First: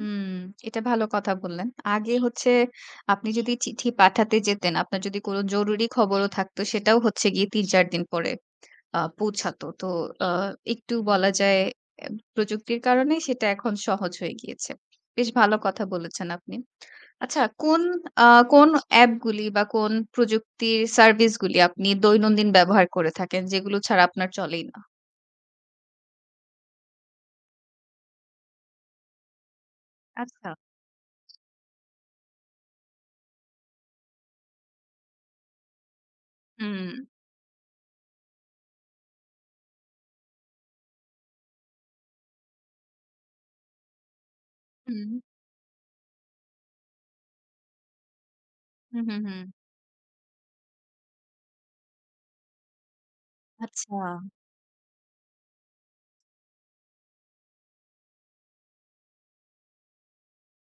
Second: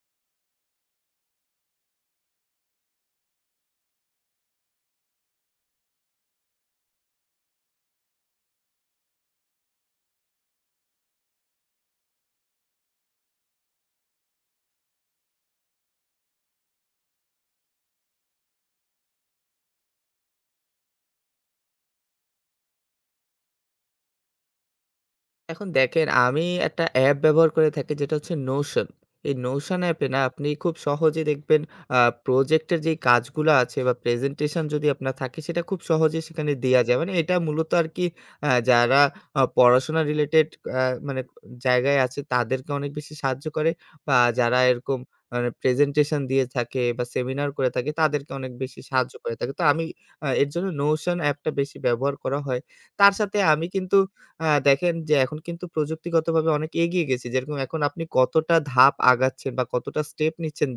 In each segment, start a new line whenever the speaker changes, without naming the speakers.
হুম, এটা ভালো কথা বললেন। আগে হচ্ছে আপনি যদি চিঠি পাঠাতে যেতেন, আপনার যদি কোন জরুরি খবরও থাকত, সেটাও হচ্ছে গিয়ে ৩-৪ দিন পরে আ পৌঁছাতো। তো অ একটু বলা যায় অ্যা প্রযুক্তির কারণেই সেটা এখন সহজ হয়ে গিয়েছে। বেশ ভালো কথা বলেছেন আপনি। আচ্ছা, কোন আ কোন অ্যাপগুলি বা কোন প্রযুক্তির সার্ভিস গুলি, আপনি দৈনন্দিন ব্যবহার করে থাকেন, যেগুলো ছাড়া আপনার চলেই না?
এখন দেখেন, আমি একটা অ্যাপ ব্যবহার করে থাকি, যেটা হচ্ছে নোশন। এই নোশন অ্যাপে না, আপনি
আচ্ছা।
খুব সহজে দেখবেন, আ প্রজেক্টের যে কাজগুলো আছে বা প্রেজেন্টেশন যদি আপনার থাকে, সেটা খুব সহজেই সেখানে দেয়া যায়।
হুম।
মানে এটা মূলত আরকি আ যারা আ পড়াশোনা রিলেটেড আ মানে জায়গায় আছে, তাদেরকে অনেক বেশি সাহায্য করে বা যারা এরকম
হুম।
মানে প্রেজেন্টেশন দিয়ে থাকে বা সেমিনার করে থাকে, তাদেরকে অনেক বেশি
হু,
সাহায্য
হু,
করে
হু।
থাকে। তো আমি অ্যা এর জন্য নোশন অ্যাপটা বেশি ব্যবহার করা হয়। তার সাথে আমি কিন্তু
আচ্ছা।
আ দেখেন যে, এখন কিন্তু প্রযুক্তিগতভাবে অনেক এগিয়ে গেছি। যেরকম এখন আপনি কতটা ধাপ আগাচ্ছেন বা কতটা স্টেপ নিচ্ছেন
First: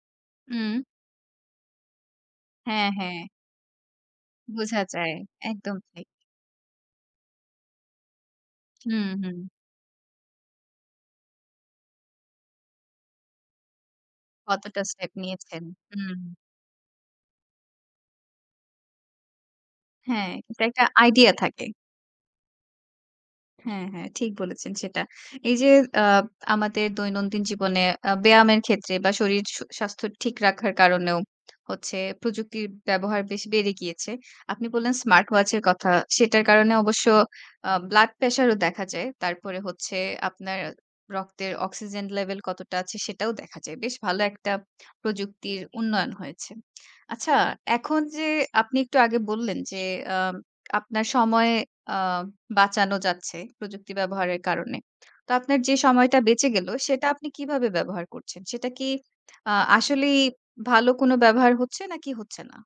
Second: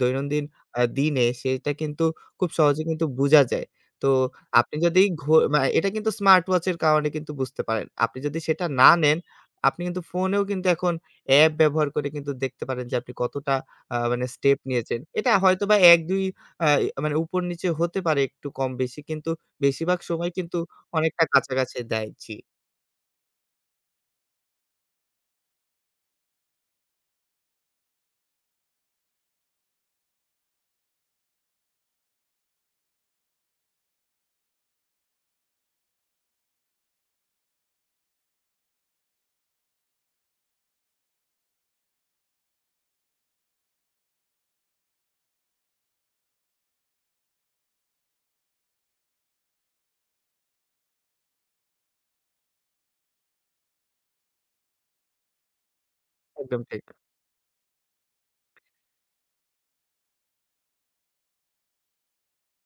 দৈনন্দিন আ
উম।
দিনে, সেটা কিন্তু খুব সহজে
হ্যাঁ,
কিন্তু
হ্যাঁ।
বুঝা যায়। তো আপনি
বোঝা
যদি,
যায়,
ঘু মা
একদম
এটা
ঠিক।
কিন্তু স্মার্ট ওয়াচ এর কারণে কিন্তু বুঝতে পারেন। আপনি যদি সেটা না
হুম,
নেন,
হুম।
আপনি কিন্তু ফোনেও কিন্তু এখন অ্যাপ ব্যবহার করে কিন্তু দেখতে পারেন যে, আপনি কতটা আ মানে স্টেপ
কতটা
নিয়েছেন।
স্টেপ
এটা
নিয়েছেন।
হয়তোবা
হুম।
১-২ আ মানে উপর নিচে হতে পারে, একটু কম-বেশি কিন্তু, বেশিরভাগ সময়
হ্যাঁ,
কিন্তু
এইটা একটা
অনেকটা
আইডিয়া থাকে।
কাছাকাছি দেয় জি।
হ্যাঁ, হ্যাঁ, ঠিক বলেছেন সেটা। এই যে আ আমাদের দৈনন্দিন জীবনে আ ব্যায়ামের ক্ষেত্রে বা শরীর স স্বাস্থ্য ঠিক রাখার কারণেও হচ্ছে প্রযুক্তির ব্যবহার বেশি বেড়ে গিয়েছে। আপনি বললেন স্মার্ট ওয়াচ এর কথা। সেটার কারণে অবশ্য আ ব্লাড প্রেশার ও দেখা যায়। তারপরে হচ্ছে, আপনার রক্তের অক্সিজেন লেভেল কতটা আছে, সেটাও দেখা যায়। বেশ ভালো একটা প্রযুক্তির উন্নয়ন হয়েছে। আচ্ছা এখন যে আপনি একটু আগে বললেন যে, আম আপনার সময় আ বাঁচানো যাচ্ছে, প্রযুক্তি ব্যবহারের কারণে। তো আপনার যে সময়টা বেঁচে
একদম
গেল,
ঠিক।
সেটা আপনি কিভাবে ব্যবহার করছেন? সেটা কি আ আসলেই ভালো কোনো ব্যবহার হচ্ছে, নাকি হচ্ছে না?